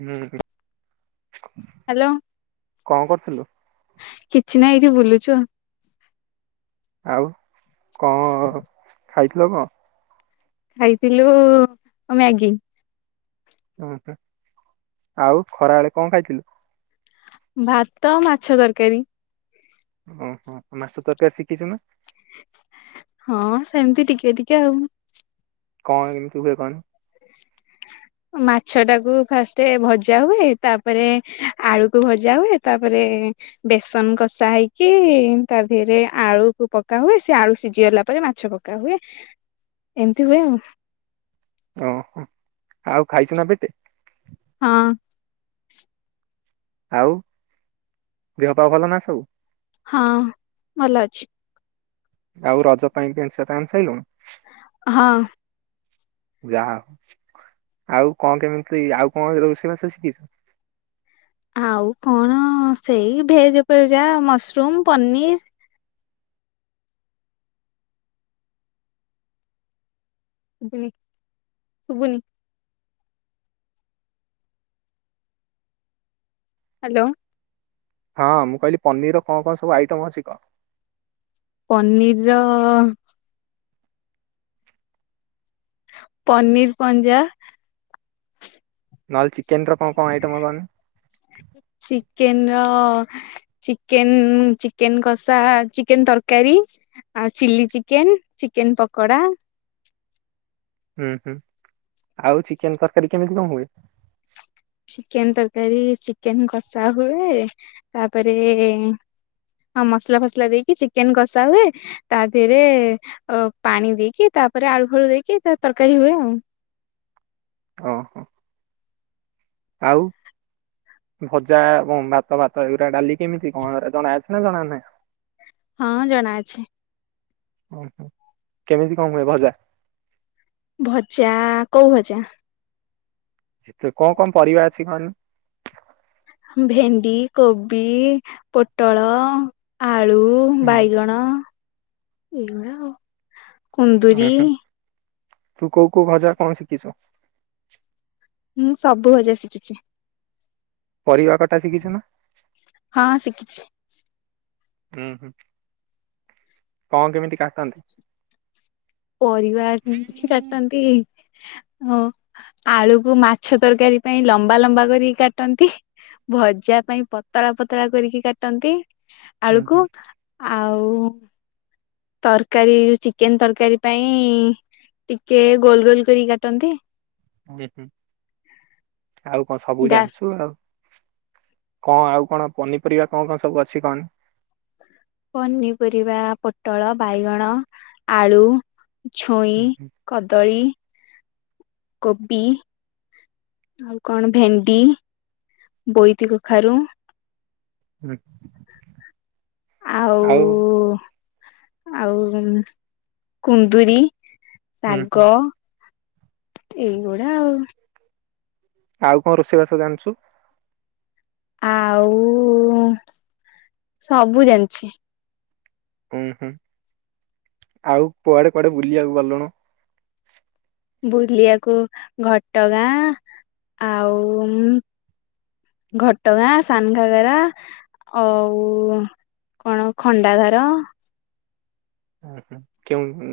ହୁଁ ହୁଁ। ହ୍ୟାଲୋ କଣ କରୁଥିଲୁ କିଛି ନାଇଁ ଏଇଠି ବୁଲୁଛୁ ଆଉ। ଆଉ କଣ ଖାଇଥିଲ କଣ? ଖାଇଥିଲୁ ମ୍ୟାଗି। ଓହୋ ଆଉ ଖରାବେଳେ କଣ ଖାଇଥିଲୁ? ଭାତ ମାଛ ତରକାରୀ। ଓହୋ ମାଛ ତରକାରୀ ଶିଖିଛୁ ନା? ହଁ ସେମିତି ଟିକେ ଟିକେ ଆଉ। କଣ କେମିତି ହୁଏ କହନି? ମାଛଟାକୁ ଫାଷ୍ଟ ଭଜା ହୁଏ ତାପରେ ଆଳୁକୁ ଭଜା ହୁଏ ତାପରେ ବେସନ କଷା ହେଇକି ତା ଦିହରେ ଆଳୁକୁ ପକାହୁଏ ସେ ଆଳୁ ସିଝି ଗଲା ପରେ ମାଛ ପ କା ହୁଏ ଏମିତି ହୁଏ ଆଉ। ଓ। ଆଉ ଖାଇଛୁ ନା ପେଟେ? ହଁ। ଆଉ ଦେହ ପା ଭଲ ନା ସବୁ? ହଁ ଭଲ ଅଛି। ଆଉ ରଜ ପାଇଁ ପେଣ୍ଟ ସାର୍ଟ ଆଣି ସାଇଲୁଣୁ? ହଁ। ଯାହା ହଉ ଆଉ କଣ କେମିତି ଆଉ କଣ ରୋଷେଇବାସ ଶିଖିଛୁ? ଆଉ କଣ ସେଇ ଭେଜ ଉପରେ ଯାହା ମସରୁମ ପନିର [unintelligible] ଶୁବୁନି। ହାଲୋ। ହଁ ମୁଁ କହିଲି ପନିର ର କଣ କଣ ସବୁ ଆଇଟମ୍ ଅଛି କ? ପନିର ର ପନିର ପଞ୍ଜା ନହଲେ ଚିକେନର କଣ କଣ ଆଇଟମ୍ କହନି? ଚିକେନର ଚିକେନ ଚିକେନ କଷା ଚିକେନ ତରକାରୀ ଆଉ ଚିଲି ଚିକେନ ଚିକେନ ପକୋଡା ହୁଁ ହୁଁ ଆଉ ଚିକେନ ତରକାରୀ କେମିତି କଣ ହୁଏ? ଚିକେନ ତରକାରୀ ଚିକେନ କଷା ହୁଏ ତାପରେ ହଁ ମସଲା ଫସଲା ଦେଇକି ଚିକେନ କଷା ହୁଏ। ତା ଦେହରେ ଅ ପାଣି ଦେଇକି ତାପରେ ଆଳୁ ଫାଳୁ ଦେଇକି ତା ତରକାରୀ ହୁଏ ଆଉ। ଓହୋ ଆଉ ଭଜା ଏବଂ ଭାତ ଭାତ ଏଗୁରା ଡାଲି କେମିତି କଣ ଜଣା ଅଛି ନା ଜଣା ନାହିଁ? ହଁ ଜଣାଅଛି। ଓହୋ କେମିତି କଣ ହୁଏ ଭଜା? ଭଜା କୋଉ ଭଜା? କଣ କଣ ପରିବା ଅଛି କହନି? ଭେଣ୍ଡି, କୋବି, ପୋଟଳ, ଆଳୁ ହୁଁ ବାଇଗଣ ଏଇଗୁଡା ଆଉ। ହୁଁ କୁନ୍ଦୁରି ହୁଁ ତୁ କୋଉ କୋଉ ଭଜା କଣ ଶିଖିଚୁ? ମୁଁ ସବୁ ଭଜା ଶିଖିଚି। ପରିବା କଟା ଶିଖିଚୁ ନା? ହଁ ଶିଖିଛି ଉଁ ହୁଁ କଣ କେମିତି କାଟନ୍ତି? ପରିବାର କେମିତି କାଟନ୍ତି। ହଁ ଆଳୁକୁ ମାଛ ତରକାରୀ ପାଇଁ ଲମ୍ବା ଲମ୍ବା କରିକି କାଟନ୍ତି। ଭଜା ପାଇଁ ପତଳା ପତଳା କରିକି କାଟନ୍ତି। ହୁଁ ଆଳୁ ହୁଁ କୁ ଆଉ ତରକାରୀ ଚିକେନ ତରକାରୀ ପାଇଁ ଟିକେ ଗୋଲ ଗୋଲ କରି କାଟନ୍ତି। ହୁଁ ହୁଁ ଆଉ କଣ ସବୁ ଡା ଜାଣିଚୁ ଆଉ। କଣ ଆଉ କଣ ପନିପରିବା କଣ କଣ ସବୁ ଅଛି କଣ? ପନିପରିବା ପୋଟଳ ବାଇଗଣ ଆଳୁ ଛୁଇଁ ହୁଁ ହୁଁ କଦଳୀ କୋବି। ଆଉ କଣ ଭେଣ୍ଡି ବୋଇତି କଖାରୁ ହୁଁ ଆଉ। ଓ ଆଉ କୁନ୍ଦୁରି। ହୁଁ ହୁଁ ଶାଗ ଏଇଗୁଡା ଆଉ। ଆଉ କଣ ରୋଷେଇବାସ ଜାଣିଚୁ? ଆଉ ସବୁ ଜାଣିଛି। ହୁଁ ହୁଁ ଆଉ କୁଆଡେ କୁଆଡେ ବୁଲିବାକୁ ଗଲୁଣି? ବୁଲିବାକୁ ଘଟଗାଁ ଆଉ ଘଟଗାଁ ସାନ ଘାଗରା ଅଉ କଣ ଖଣ୍ଡା ଧାର। ଓ ହ କେଉଁ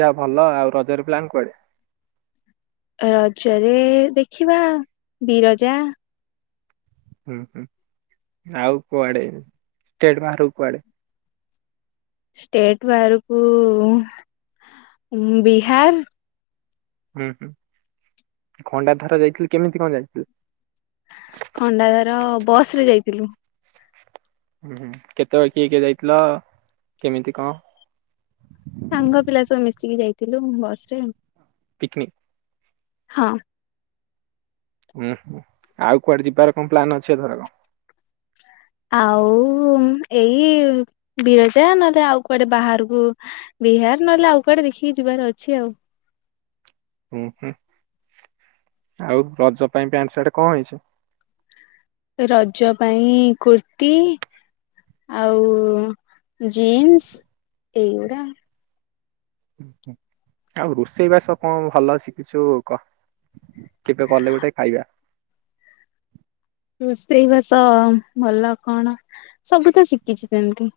ଯାହା ଭଲ ଆଉ ରଜରେ ପ୍ଲାନ୍ କୁଆଡେ? ରଜରେ ଦେଖିବା ବିରଜା। ହୁଁ ହୁଁ ଆଉ କୁଆଡେଷ୍ଟେଟ ବାହାରକୁ କୁଆଡେ? ଷ୍ଟେଟ୍ ବାହାରକୁ ବିହାର। ହୁଁ ହୁଁ ଖଣ୍ଡା ଧାର ଯାଇଥିଲୁ କେମିତି କଣ ଯାଇଥିଲୁ? ଖଣ୍ଡାଧାର ବସ ରେ ଯାଇଥିଲୁ। ହୁଁ ହୁଁ କେତେବେଳେ କିଏ କିଏ ଯାଇଥିଲ କେମିତି କଣ? ସାଙ୍ଗ ପିଲା ସବୁ ମିଶିକି ଯାଇଥିଲୁ ବସ ରେ। ପିକିନିକି। ହଁ। ଉୁଁ ହୁଁ ଆଉ କୁଆଡେ ଯିବାର କଣ ପ୍ଲନ୍ ଅଛି ଏଘରକ? ଆଉ ଏଇ ବିରଜା ନହେଲେ ଆଉ କୁଆଡେ ବାହାରକୁ ବିହାର ନହେଲେ ଆଉ କୁଆଡେ ଦେଖିକି ଯିବାର ଅଛି ଆଉ। ଓଁ ହୁଁ ଆଉ ରଜ ପାଇଁ ପ୍ୟାଣ୍ଟ ସାର୍ଟ କଣ ହେଇଛି? ରଜ ପାଇଁ କୁର୍ତି ଆଉ ଜିନ୍ସ ଏଇଗୁଡା। ଆଉ ରୋଷେଇ ବାସ କଣ ଭଲ ଶିଖିଛୁ କହ? କେବେ କଲେ ଗୋଟେ ଖାଇବା। ରୋଷେଇବାସ ଭଲ କଣ ସବୁ ତ ଶିଖିଛି ସେମିତି।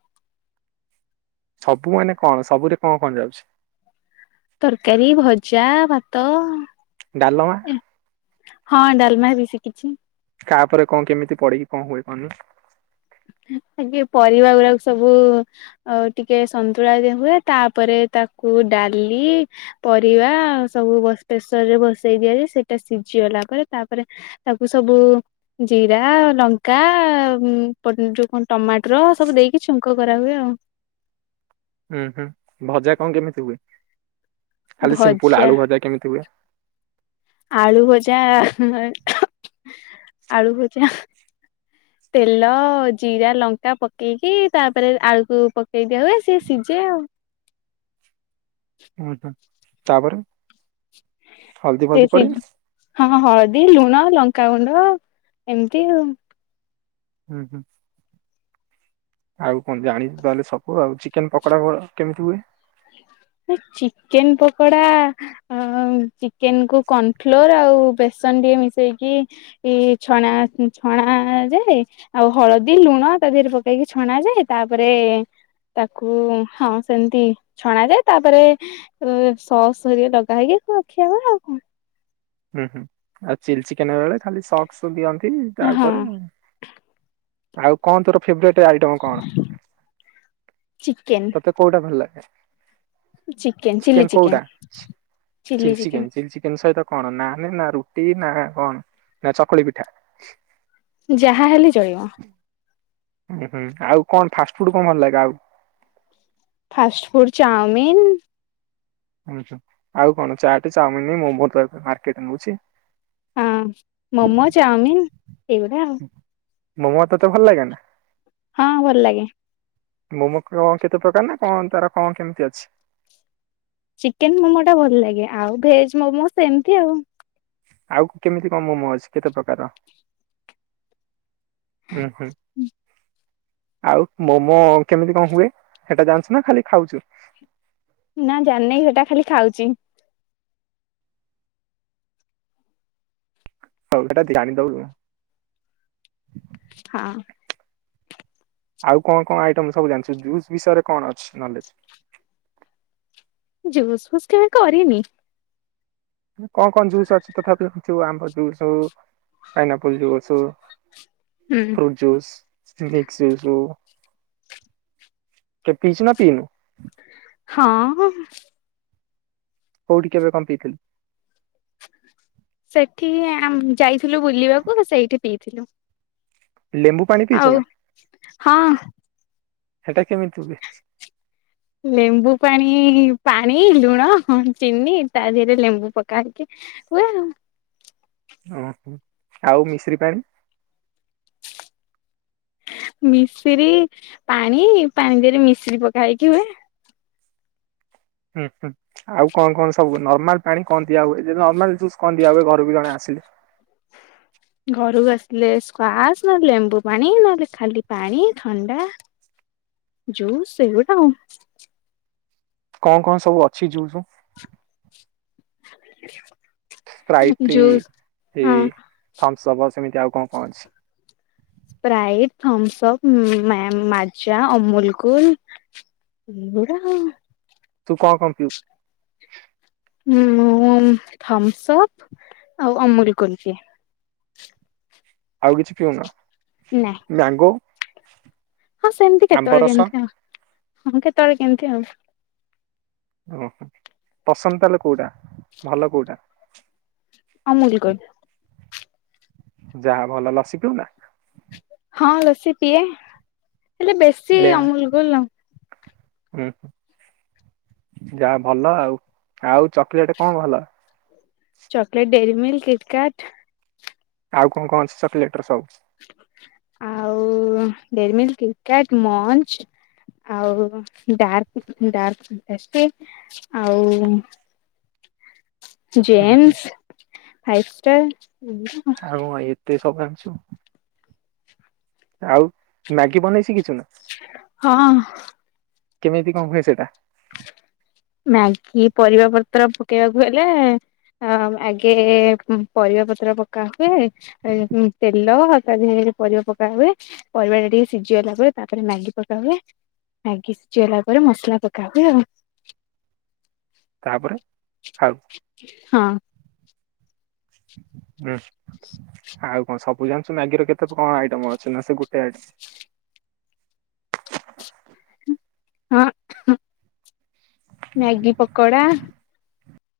ସବୁ ମାନେ କଣ ସବୁରେ କଣ କଣ ଯାଉଛି? ତରକାରୀ, ଭଜା, ଭାତ ଡାଲମା। ହଁ ଡାଲମା ବି ଶିଖିଛି। କାହାପରେ କଣ କେମିତି ପଡିକି କଣ ହୁଏ କହଲ? ଆଗେ ପରିବା ଗୁରାକ ସବୁ ଆଉ ଟିକେ ସନ୍ତୁଳା ଯୋଉ ହୁଏ ତାପରେ ତାକୁ ଡାଲି ପରିବା ସବୁ ପ୍ରେସର ରେ ବସେଇ ଦିଆଯାଇ ସେଇଟା ସିଝି ଗଲା ପରେ ତାପରେ ତାକୁ ସବୁ ଜିରା, ଲଙ୍କା ପ ଯୋଉ କଣ ଟମାଟର ସବୁ ଦେଇକି ଛୁଙ୍କ କରା ହୁଏ ଆଉ। ହୁଁ ହୁଁ ଭଜା କଣ କେମିତି ହୁଏ? ଖାଲି ସିମ୍ପୁଲ ଭଜା। ଆଳୁ ଭଜା କେମିତି ହୁଏ? ଆଳୁ ଭଜା [unintelligible] ଆଳୁ ଭଜା ତେଲ, ଜିରା, ଲଙ୍କା ପକେଇକି ତାପରେ ଆଳୁକୁ ପ ପକେଇ ଦିଅ ହୁଏ ସିଏ ସିଝେ ଆଉ। ଓହୋ ତାପରେ? ହଳଦୀ ସେ ଫଳଦୀ ସେଇ ପଡେ? ହଁ ହଳଦୀ, ଲୁଣ, ଲଙ୍କାଗୁଣ୍ଡ ଏମିତି ଆଉ। ହୁଁ, ହୁଁ। ଆଉ କଣ ଜାଣିଛୁ ତାହେଲେ ସବୁ ଆଉ ଚିକେନ୍ ପକୋଡା କହୁନ କେମିତି ହୁଏ? ଏ ଚିକେନ୍ ପକୋଡା ଅ ଚିକେନ କୁ କନ୍ ଫ୍ଲୋର ଆଉ ବେସନ ଟିକେ ମିଶେଇକି ଏଇ ଛଣା ଛଣା ଯାଏ। ଆଉ ହଳଦୀ, ଲୁଣ ତା ଦେହରେ ପକେଇକି ଛଣା ଯାଏ ତାପରେ ତାକୁ ହଁ ସେମିତି ଛଣାଯାଏ ତାପରେ ସସ୍ ଘରିକା ଲଗା ହେଇକି ଖିଆ ହୁଏ ଆଉ କଣ। ହୁଁ, ହୁଁ ଆଉ ଚିଲି ଚିକେନ୍ ବେଳେ ଖାଲି ସକ୍ସ ଦିଅନ୍ତି ତା ହଁ ଉପରେ ଆଉ କଣ ତୋର ଫେବ୍ରେଟ୍ ଆଇଟମ କଣ ଚିକେନ ତତେ କଉଟା ଭଲ ଲାଗେ ଚିକେନ ଚିଲି ଟିକେନ୍ ଚିକେନ କୋଉଟା chilli chicken chilli chicken chilli chicken chicken ସହିତ କଣ ନାନ୍ ନା ରୁଟି ନା କଣ ନା ଚକୁଳି ପିଠା? ଯାହା ହେଲେ ଚଳିବ। ହୁଁ ହୁଁ ଆଉ କଣ ଫାଷ୍ଟଫୁଡ୍ କଣ ଭଲ ଲାଗେ ଆଉ? Fast food chow mein. ହୁଁ, ହୁଁ ଆଉ କଣ ଚାଟେ, ଚାଉମିନ୍, ମୋମା ତ ଏବେ ମାର୍କେଟ ନଉଛି। ହୁଁ ମୋମୋ, ଚାଉମିିନ୍, ଏଇଗୁଡ଼ା। ମୋମୋ ତତେ ଭଲ ଲାଗେ ନା? ହଁ ଭଲ ଲାଗେ। ମୋମ କଣ କେତେ ପ୍ରକାର ନା କଣ ତାର କଣ କେମିତି ଅଛି? ଚିକେନ୍ ମୋମୋ ଟା ଭଲ ଲାଗେ ଆଉ ଭେଜ ମୋମୋ ସେମିତି ଆଉ। ଆଉ କେମିତି କଣ ମୋମୋ ଅଛି କେତେ ପ୍ରକାର? ହୁଁ, ହୁଁ। ଆଉ ମୋମୋ କେମିତି କଣ ହୁଏ ସେଟା ଜାଣିଛୁ ନା ଖାଲି ଖାଉଛୁ? ନା ଜାଣିନେଇ ସେଟା ଖାଲି ଖାଉଛି। ହଉ ସେଟା ଜାଣିଦଉନୁ [unintelligible] ହଁ। ଆଉ କଣ କଣ ଆଇଟମ୍ ସବୁ ଜାଣିଛ ଜୁସ୍ ବିଷୟରେ କଣ ଅଛି ନଲେଜ? ଜୁସ୍ ଫୁସ୍ କେବେ କରିନି କଣ କଣ ଜୁସ ଅଛି ତଥାପି କରିଛୁ ଆମ୍ବ ଜୁସ ହଉ ପାଇନାପୁଲ୍ ଯୁସ୍ ହଉ ହୁଁ ଫ୍ରୁଟ ଜୁସ ମିକ୍ସ ଜୁସ କେ ପିଛୁ ନା ପିନୁ ହଁ କୋଉଠି କେବେ କଣ ପିଥିଲୁ ସେଇଠି ଆମ୍ ଯାଇଥିଲୁ ବୁଲିବାକୁ ସେଇଠି ପିଇଥିଲୁ ଲେମ୍ବୁ ପାଣି ପିଇଛୁ ଆଉ ନା ହଁ ହେଟା କେମିତି ହୁଏ ଲେମ୍ବୁ ପାଣି ପାଣି ଲୁଣ ଚିନି ତା ଦେହରେ ଲେମ୍ବୁ ପକା ହେଇକି ହୁଏ ଆଉ ଓହୋ ଆଉ ମିଶ୍ରୀ ପାଣି ମିଶ୍ରୀ ପାଣି ପାଣି ଦେରେ ମିଶ୍ରୀ ପକା ହେଇକି ହୁଏ ହୁଁ ହୁଁ ଆଉ କଣ କଣ ସବୁ ନର୍ମାଲ ପାଣି କଣ ଦିଆ ହୁଏ ଯେ ନର୍ମାଲ ଜୁସ୍ କଣ ଦିଆ ହୁଏ ଘରୁ କୁ ଜଣେ ଆସିଲେ ଘରୁକୁ ଆସିଲେ ସ୍କୁୱାସ୍ ନହେଲେ ଲେମ୍ବୁ ପାଣି ନହେଲେ ଖାଲି ପାଣି ଥଣ୍ଡା ଯୁସ୍ ସେଗୋଟା ଆଉ କଣ କଣ ସବୁ ଅଛି ଯୁସ୍ [inaudible] ସ୍ଫ୍ରାଇଟି ଜୁସ୍ ହଁ ଥମ୍ସବ ସେମିତି ଆଉ କଣ କଣ ଅଛି? Sprite Thums Up Maaza Amul Kool. ଏ ରାକ ତୁ କଣ କଣ ପିଉ? ମୁଁ ଥମ୍ସ ଅପ୍ ଆଉ ଅମୁଲକୁଲ ପିଏ। ଆଉ କିଛି ପିଉନା ନାଇଁ ମ୍ୟାଙ୍ଗୋ? ହଁ ସେମିତି ଆମ୍ବ କେତେବେଳେ ରସ କେମିତି ଆଉ ହଁ କେତେବେଳେ କେମିତି ଆଉ। ଓହୋ ପସନ୍ଦ ତାହେଲେ କୋଉଟା ଭଲ କୋଉଟା? ଅମୁଲକୁଲ। ଯାହା ଭଲ ଲସି ପିଉନା। ହଁ ଲସି ପିଏ ହେଲେ ବେଶୀ ଲେ ଅମୁଲକୁଲ ଆଉ। ହୁଁ ଯାହା ଭଲ ଆଉ ଆଉ ଚକୋଲେଟ କଣ ଭଲ? Chocolate Dairy Milk KitKat. ଆଉ କଣ କଣ ଅଛି ଚକୋଲେଟ ର ସବୁ? ଆଉ ଡେରମିଲ୍ କିଟ୍ କାଟ୍ ମଞ୍ଚ୍। ଆଉ ଡାର୍ ଡାର୍ ଫାଣ୍ଟାସି ଆଉ ହୁଁ ହୁଁ ଜେମ୍ସ ଫାଇଫ୍ ଷ୍ଟାର୍ [inaudible] ଆଉ ମ୍ୟାଗି ବନେଇ ସିଖିଛୁ ନା? ହଁ କେମିତି କଣ ହୁଏ ସେଟା? ମ୍ୟାଗି ପରିବା ପତ୍ର ପକେଇବାକୁ ହେଲେ ହ ଆଗେ ପରିବା ପତ୍ର ପକା ହୁଏ ତେଲ ତା ଦେହେରେ ପରିବା ପକା ହୁଏ ପରିବା ଟା ଟିକେ ସିଝିଗଲା ପରେ ତାପରେ ମ୍ୟାଗି ପକା ହୁଏ ମ୍ୟାଗି ସିଝିଗଲା ପରେ ମସଲା ପକା ହୁଏ ଆଉ। ତାପରେ ଖାଉ? ହଁ। ହୁଁ। ଆଉ କଣ ସବୁ ଜାଣିଛୁ ମ୍ୟାଗିର କେତେ କଣ ଆଇଟମ ଅଛି ନା ସେ ଗୋଟେ ଆଇ? ହଁ ମ୍ୟାଗି ପକୋଡା।